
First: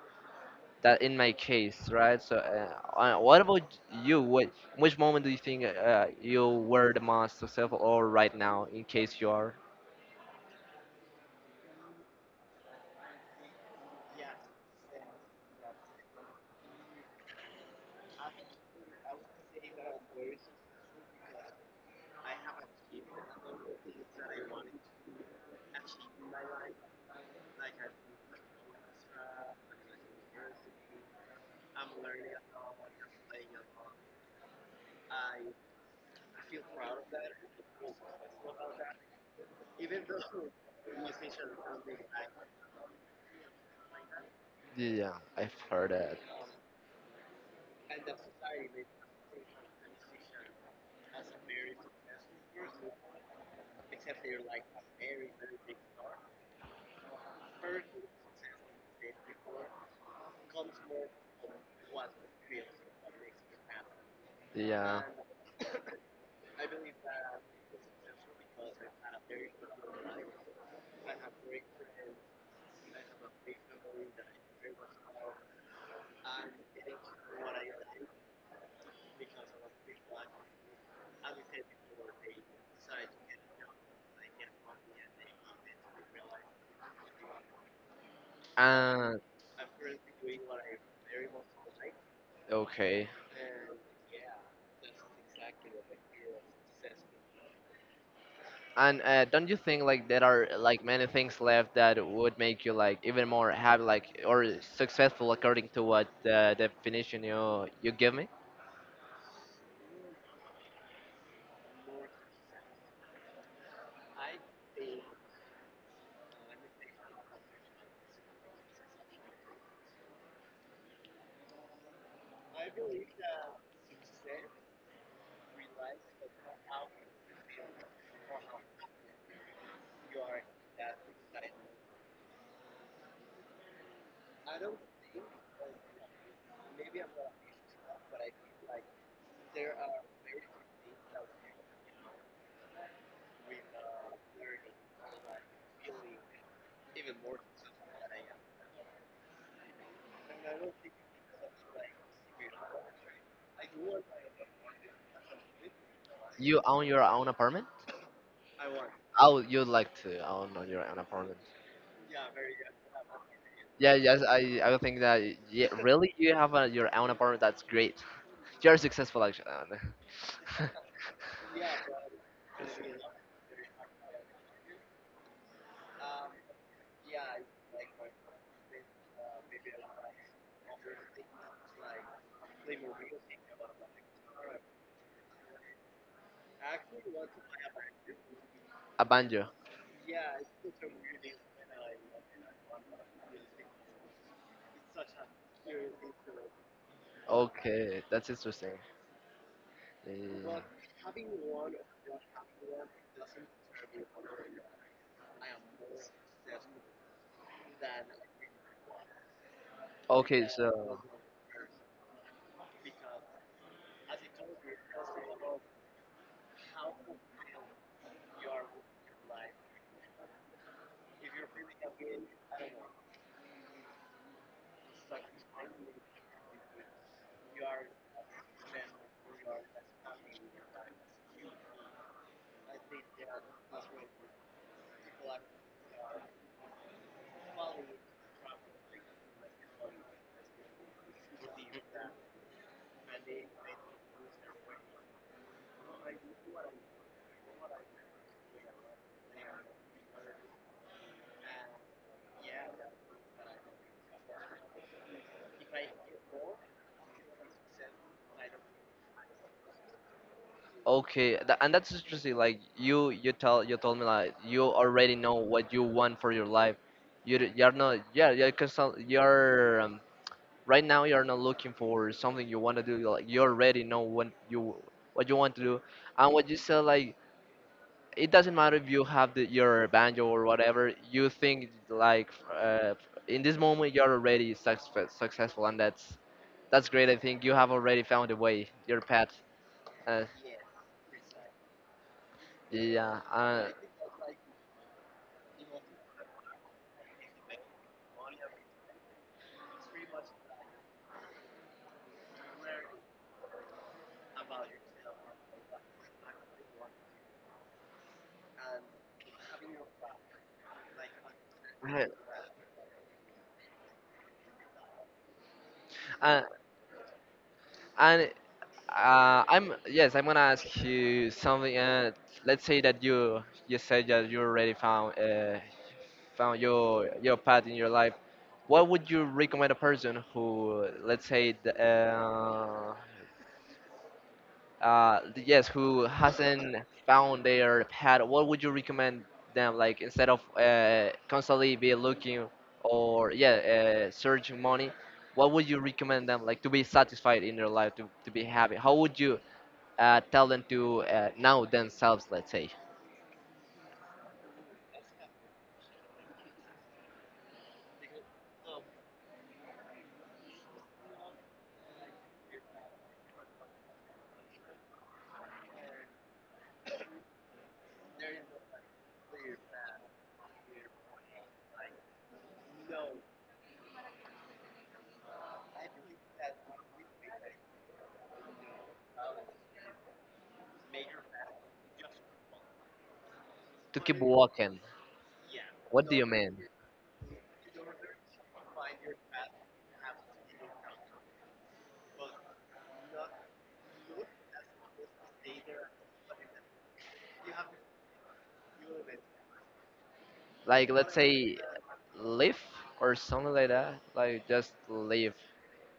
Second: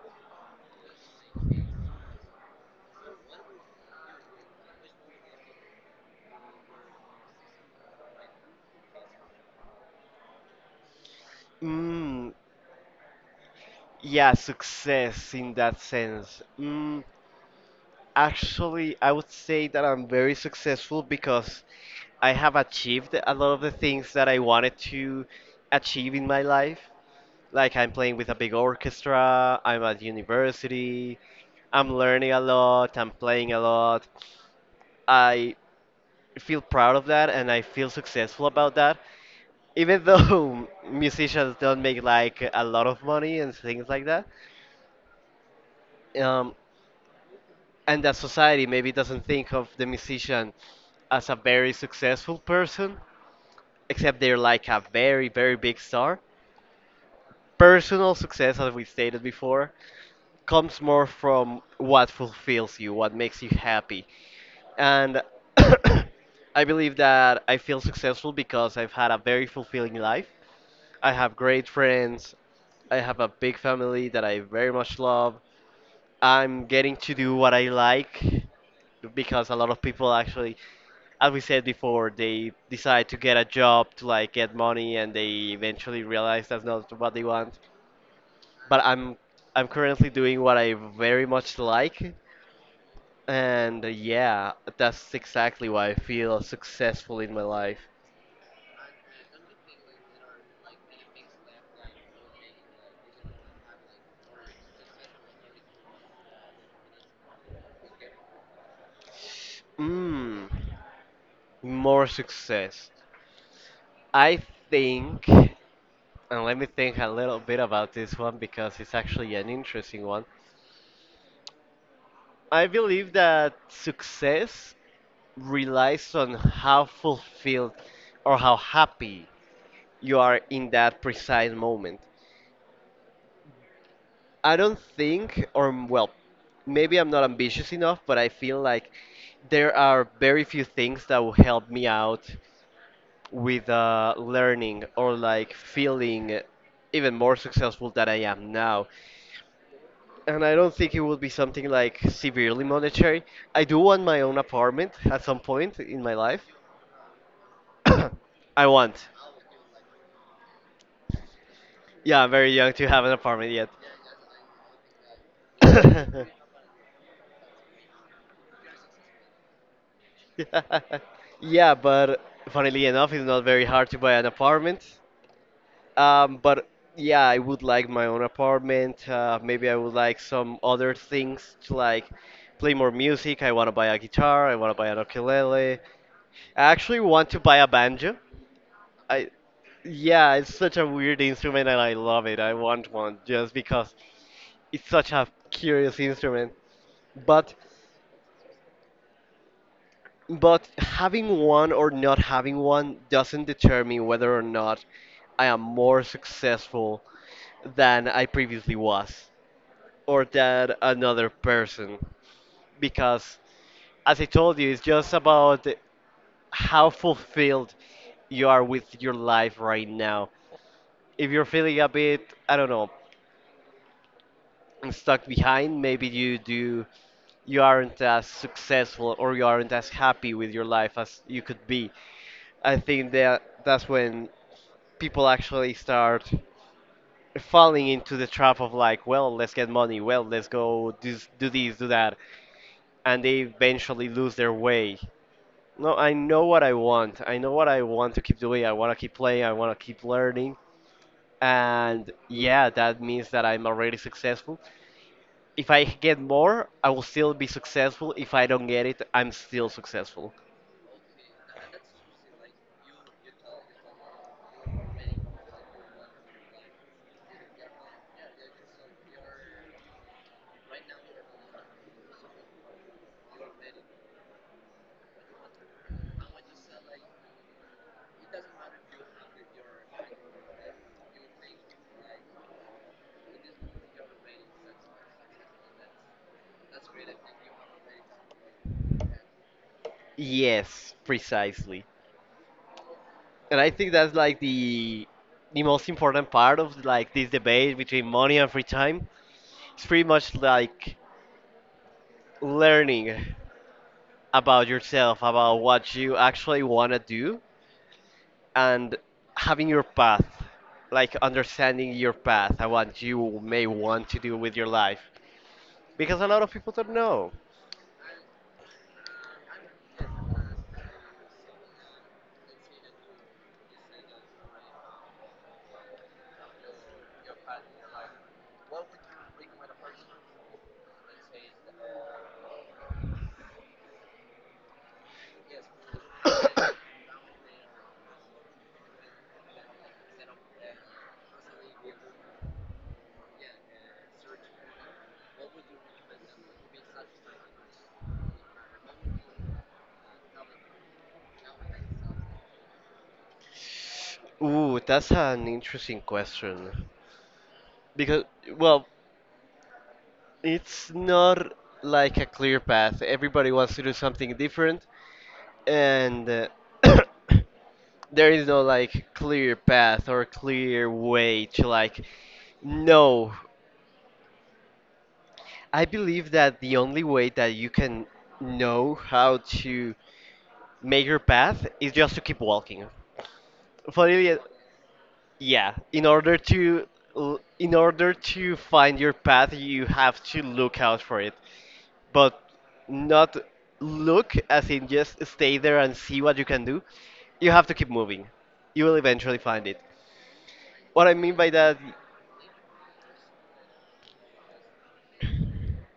[SPEAKER 2] that in my case, right? So, uh, uh, what about you? What which moment do you think uh, you were the most successful, or right now, in case you are?
[SPEAKER 1] Mm, yeah, success in that sense. Mm, Actually, I would say that I'm very successful because I have achieved a lot of the things that I wanted to achieve in my life. Like I'm playing with a big orchestra, I'm at university, I'm learning a lot, I'm playing a lot. I feel proud of that and I feel successful about that. Even though musicians don't make like a lot of money and things like that,
[SPEAKER 2] Yeah, I've heard that.
[SPEAKER 1] um, and that society maybe doesn't think of the musician as a very successful person, except they're like a very, very big star. Personal success, as we stated before, comes more from what fulfills you, what makes you happy.
[SPEAKER 2] Yeah.
[SPEAKER 1] And I believe that I feel successful because I've had a very fulfilling life. I have great friends. I have a big family that I very much love. I'm getting to do what I like because a lot of people actually, as we said before, they decide to get a job to like get money, and they eventually realize that's not what they want. But I'm
[SPEAKER 2] And
[SPEAKER 1] I'm currently doing what I very much like,
[SPEAKER 2] okay.
[SPEAKER 1] and uh, yeah, that's exactly why I feel successful in my life.
[SPEAKER 2] And uh, don't you think like there are like many things left that would make you like even more happy, like or successful, according to what the definition you you give me?
[SPEAKER 1] Mmm, more success. I think, and let me think a little bit about this one because it's actually an interesting one. I believe that success relies on how fulfilled or how happy you are in that precise moment. I don't think, or m- well, maybe I'm not ambitious enough, but I feel like there are very few things that will help me out with uh, learning or like feeling even more successful than I am now. And I don't think it would be something like severely monetary. I do want my own apartment at some point in my life.
[SPEAKER 2] You own your own apartment?
[SPEAKER 1] I want.
[SPEAKER 2] Oh, you'd like to own on your own apartment?
[SPEAKER 1] Yeah, I'm very young to have an apartment yet.
[SPEAKER 2] Yeah, yes, I, I would think that, yeah, really you have a, your own apartment. That's great. You're successful, actually. Uh, no.
[SPEAKER 1] Yeah, but funnily enough, it's not very hard to buy an apartment. Um, but yeah, I would like my own apartment. Uh, maybe I would like some other things to like play more music. I want to buy a guitar. I want to buy an ukulele. I actually want to buy a banjo.
[SPEAKER 2] A
[SPEAKER 1] I
[SPEAKER 2] banjo.
[SPEAKER 1] yeah, it's such a weird instrument and I love it. I want one just because it's such a curious instrument. But
[SPEAKER 2] Okay, that's interesting. Yeah.
[SPEAKER 1] But having one or not having one doesn't determine whether or not I am more successful than I previously was or
[SPEAKER 2] Okay,
[SPEAKER 1] than
[SPEAKER 2] so,
[SPEAKER 1] another person. Because, as I told you, it's just about how fulfilled you are with your life right now. If you're feeling a bit, I don't know, stuck behind, maybe you do you aren't as successful or you aren't as happy with your life as you could be. I think that that's when people actually start falling into the trap of like, well, let's get money, well, let's go this, do this, do that, and they eventually lose their way. No, I know what I want. I know what I want to keep doing. I want to keep playing. I want to keep learning. And yeah, that means that I'm already successful. If I get more, I will still be successful. If I don't get it, I'm still successful.
[SPEAKER 2] okay, tha- and that's interesting. Like you, you tell you told me, like, you already know what you want for your life. You d- you're not, yeah, yeah, because you're um, right now you're not looking for something you want to do. Like you already know what you what you want to do, and what you said, like, it doesn't matter if you have the, your banjo or whatever you think, like, uh, in this moment you're already success, successful, and that's that's great. I think you have already found a way, your path. uh,
[SPEAKER 1] Yes, precisely.
[SPEAKER 2] yeah.
[SPEAKER 1] And
[SPEAKER 2] uh,
[SPEAKER 1] I think that's like the the most important part of like this debate between money and free time. It's pretty much like learning about yourself, about what you actually want to do, and having your path, like understanding your path and what you may want to do with your life. Because a
[SPEAKER 2] uh,
[SPEAKER 1] lot of people don't know.
[SPEAKER 2] and uh, i'm yes I'm gonna ask you something. Uh, let's say that you you said that you already found uh, found your your path in your life. What would you recommend a person who, let's say, th- uh, uh th- yes, who hasn't found their path? What would you recommend them, like, instead of uh constantly be looking, or yeah, uh, searching money? What would you recommend them, like, to be satisfied in their life, to, to be happy? How would you uh, tell them to uh, know themselves, let's say?
[SPEAKER 1] Ooh, that's an interesting question. Because, well, it's not like a clear path. Everybody wants to do something different, and uh, there is no like clear path or clear way to like know. I believe that the only way that you can know how to make your path is just to keep walking.
[SPEAKER 2] To
[SPEAKER 1] For
[SPEAKER 2] keep
[SPEAKER 1] really,
[SPEAKER 2] walking?
[SPEAKER 1] yeah, in
[SPEAKER 2] What do you
[SPEAKER 1] order
[SPEAKER 2] mean?
[SPEAKER 1] to l- in order to find your path, you have to look out for it, but not look as in just stay there and see what you can do. You have to keep moving. You will eventually find it.
[SPEAKER 2] Like,
[SPEAKER 1] What
[SPEAKER 2] let's
[SPEAKER 1] I mean by
[SPEAKER 2] say,
[SPEAKER 1] that,
[SPEAKER 2] live or something like that, like just live,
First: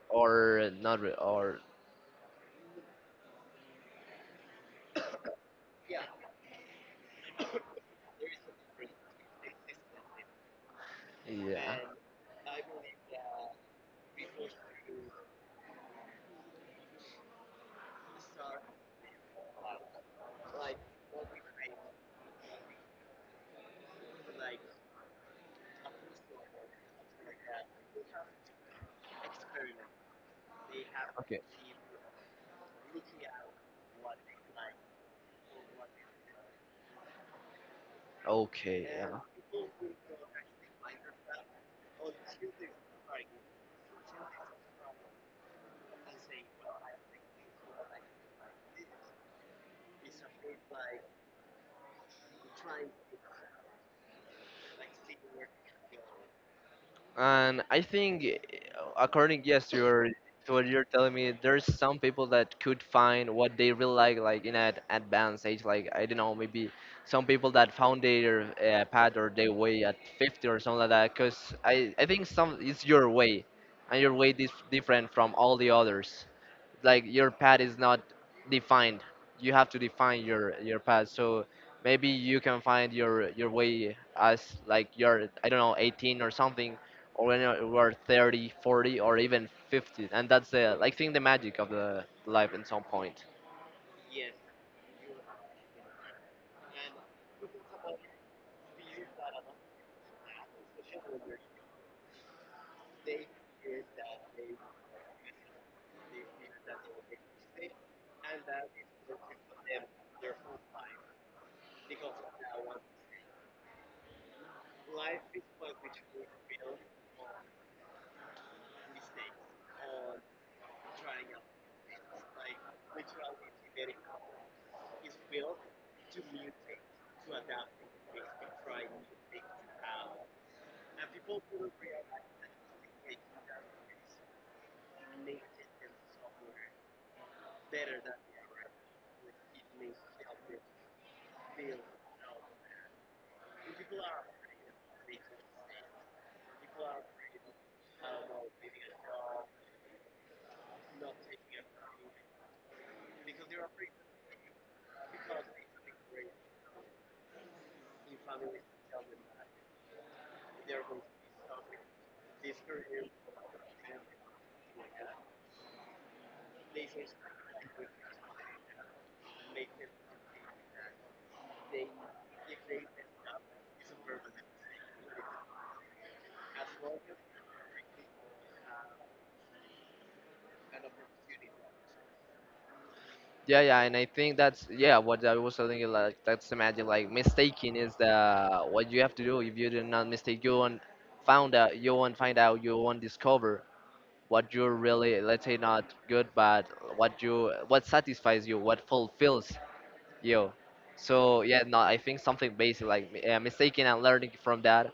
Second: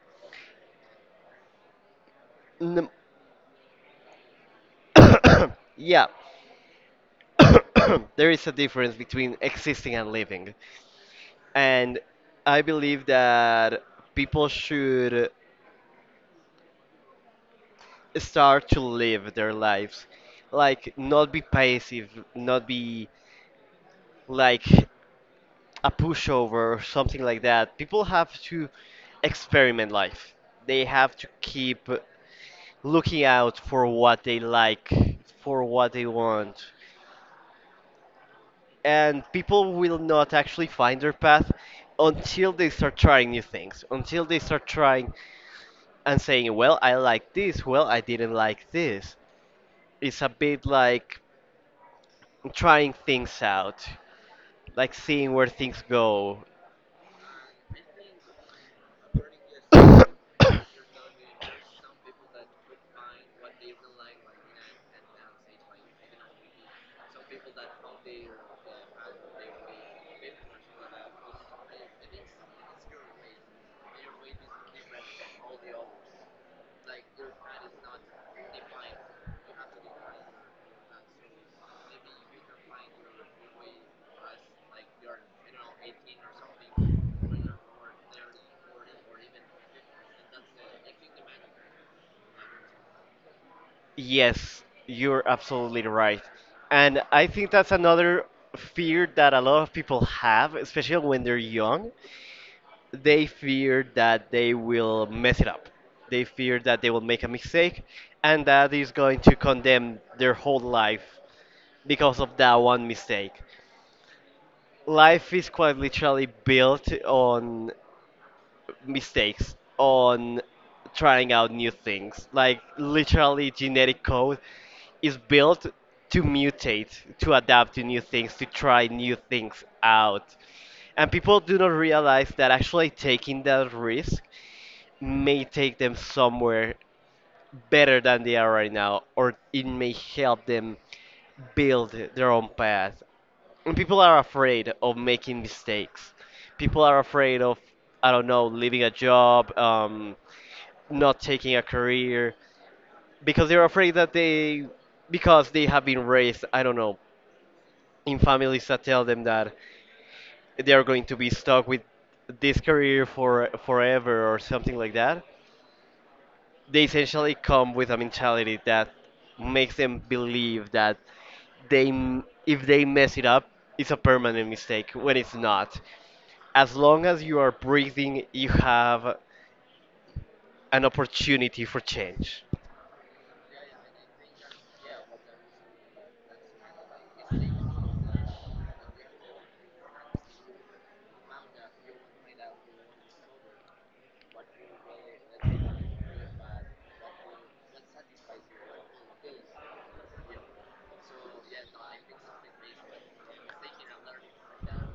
[SPEAKER 2] or not re- or
[SPEAKER 1] n- yeah, there is a difference between existing and living.
[SPEAKER 2] yeah.
[SPEAKER 1] And I believe that people should start to live their lives. Like, not be passive, not be like a pushover or something like that. People have to experiment life. They have to
[SPEAKER 2] Okay.
[SPEAKER 1] keep looking out for what they like, for what they want.
[SPEAKER 2] Okay, yeah.
[SPEAKER 1] And people will not actually find their path until they start trying new things, until they start trying and saying, well, I like this, well, I didn't like this. It's a bit like trying things out, like seeing where things go.
[SPEAKER 2] And I think, eh, according, yes, to your to what you're telling me, there's some people that could find what they really like, like in an advanced age. Like, I don't know, maybe some people that found their uh, path or their way at fifty or something like that. 'Cause I I think, some it's your way, and your way is different from all the others. Like your path is not defined. You have to define your your path. So maybe you can find your your way as, like, you're, I don't know, eighteen or something, or when you are thirty, forty, or even fifty. And that's the, like think the magic of the life in some point.
[SPEAKER 1] Yes, you're absolutely right. And I think that's another fear that a lot of people have, especially when they're young, they fear that they will mess it up. They fear that they will make a mistake and that is going to condemn their whole life because of that one mistake. Life is quite literally built on mistakes, on trying out new things. Like, literally, genetic code is built to mutate, to adapt to new things, to try new things out. And people do not realize that actually taking that risk may take them somewhere better than they are right now, or it may help them build their own path. And people are afraid of making mistakes. People are afraid of, I don't know, leaving a job, um, not taking a career, because they're afraid that they, because they have been raised, I don't know, in families that tell them that they are going to be stuck with this career for forever or something like that. They essentially come with a mentality that makes them believe that they m- if they mess it up, it's a permanent mistake when it's not. As long as you are breathing, you have an opportunity for change.
[SPEAKER 2] Yeah, yeah, and I think that's, yeah, what I was telling you, like, that's the magic. Like mistaking is the what you have to do. If you do not mistake, you won't found out you won't find out, you won't discover what you're really, let's say, not good, but what you what satisfies you, what fulfills you. So, yeah, no, I think something basic like uh, mistaking and learning from that,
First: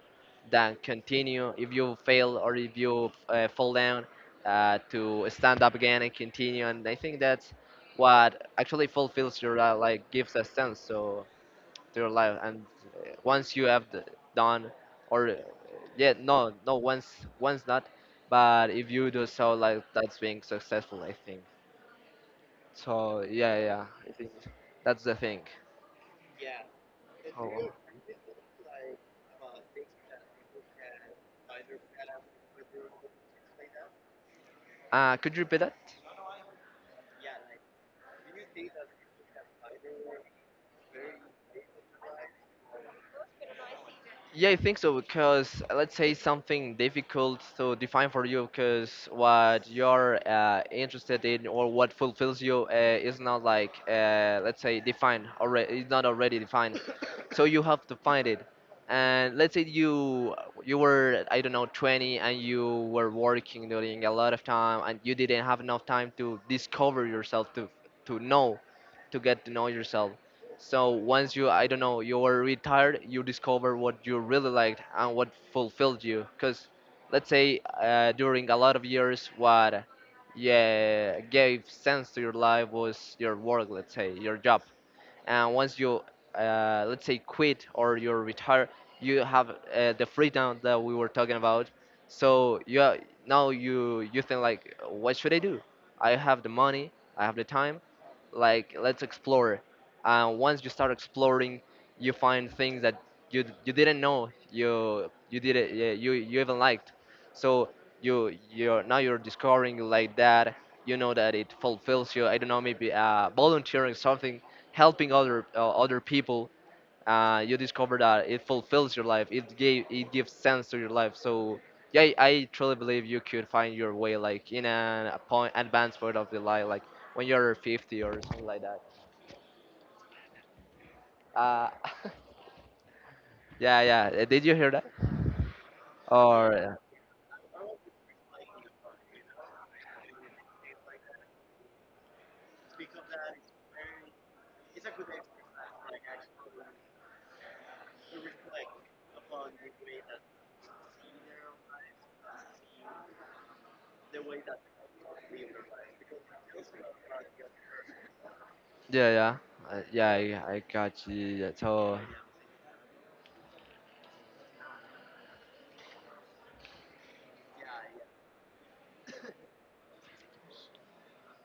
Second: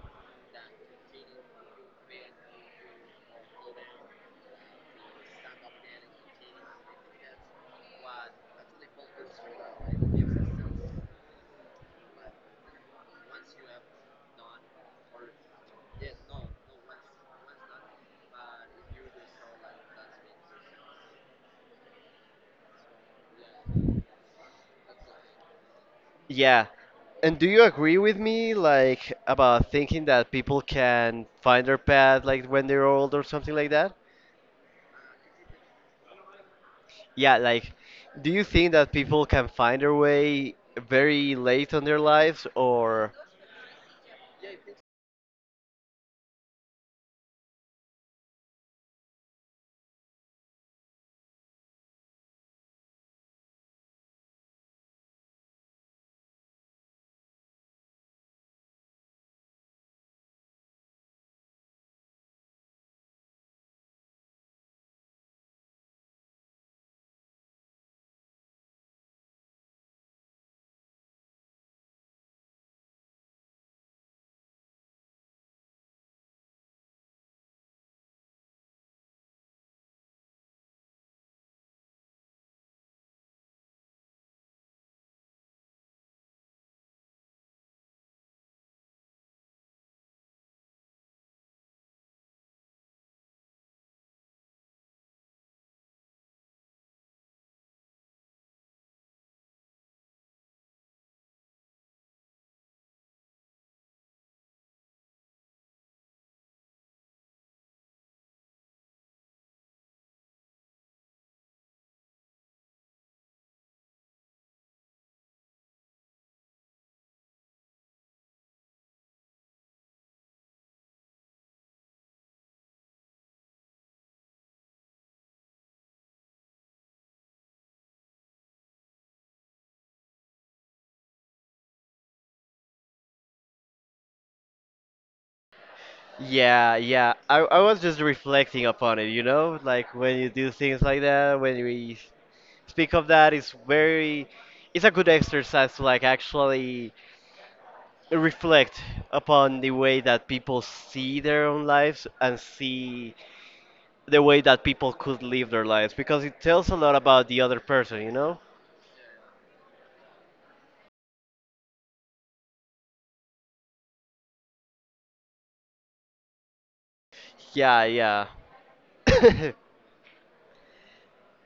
[SPEAKER 2] then continue. If you fail or if you uh, fall down, uh, to stand up again and continue. And I think that's what actually fulfills your, uh, like, gives a sense, so, to your life. And uh, once you have d- done or uh, yeah, no, no, once once not, but if you do so, like, that's being successful, I think. So, yeah, yeah, I think that's the thing.
[SPEAKER 1] Yeah, and
[SPEAKER 2] Oh,
[SPEAKER 1] do you
[SPEAKER 2] wow.
[SPEAKER 1] agree with me like about thinking that people can find their path like when they're old or something like that?
[SPEAKER 2] Uh could you repeat that?
[SPEAKER 1] Yeah, like do you think that people can find their way very late on their lives? Or
[SPEAKER 2] Yeah, I think so, because uh, let's say, something difficult to define for you, because what you're uh, interested in or what fulfills you uh, is not like, uh, let's say, defined already. It's not already defined, so you have to find it. And let's say you you were, I don't know, twenty, and you were working during a lot of time, and you didn't have enough time to discover yourself, to to know to get to know yourself. So once you, I don't know, you're retired, you discover what you really liked and what fulfilled you. Because, let's say, uh, during a lot of years, what, yeah, gave sense to your life was your work, let's say, your job, and once you, uh, let's say, quit or you retire, you have, uh, the freedom that we were talking about. So you are- now you you think, like, what should I do? I have the money, I have the time, like, let's explore. And once you start exploring, you find things that you you didn't know you you did it yeah, you you even liked. So you you're now you're discovering, like, that you know that it fulfills you, I don't know, maybe uh volunteering something, helping other uh, other people. Uh, you discover that it fulfills your life, it gave it gives sense to your life. So yeah, i I truly believe you could find your way, like, in an, a point advanced part of the life, like when you're fifty or something like that. uh, yeah, yeah. Uh, did you hear that? Or uh,
[SPEAKER 1] yeah, yeah. I, I was just reflecting upon it, you know? Like when you do things like that, when we speak of that, it's very, it's a good exercise to like actually reflect upon the way that people see their own lives and see the way that people could live their lives because it tells a lot about the other person, you know?
[SPEAKER 2] yeah, yeah. Uh, yeah, i, I got you, yeah, so.
[SPEAKER 1] Yeah, yeah.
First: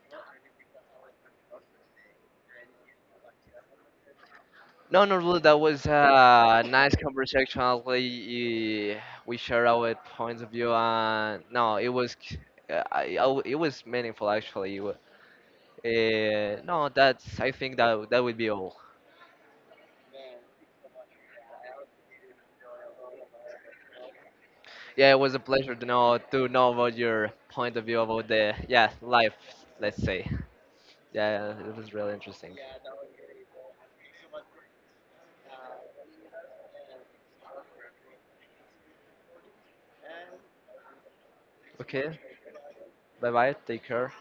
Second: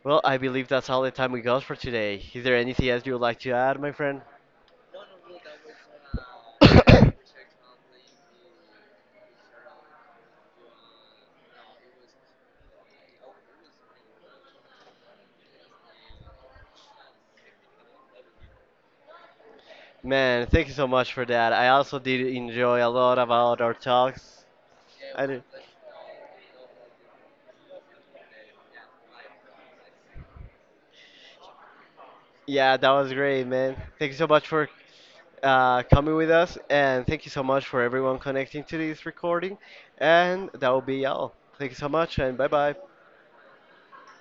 [SPEAKER 1] Well, I believe that's all the time we got for today. Is there anything else you would like to add, my friend?
[SPEAKER 2] No, no, really, that was a nice conversation. Honestly, eh, we share our points of view, and, no, it was, c- uh, I, I w- it was meaningful, actually. Uh, no, that's. I think that that would be all.
[SPEAKER 1] Man, thank you so much for that. I also did enjoy a lot about our talks.
[SPEAKER 2] Yeah, it
[SPEAKER 1] I
[SPEAKER 2] was a
[SPEAKER 1] did-
[SPEAKER 2] pleasure to know to know about your point of view about the, yeah, life. Let's say. Yeah, it was really interesting.
[SPEAKER 1] yeah, that was great, man. Thank you so much for uh, coming with us, and thank you so much for everyone connecting to this recording. And that will be all. Thank you so
[SPEAKER 2] Okay,
[SPEAKER 1] much, and bye bye.
[SPEAKER 2] bye bye. Take care.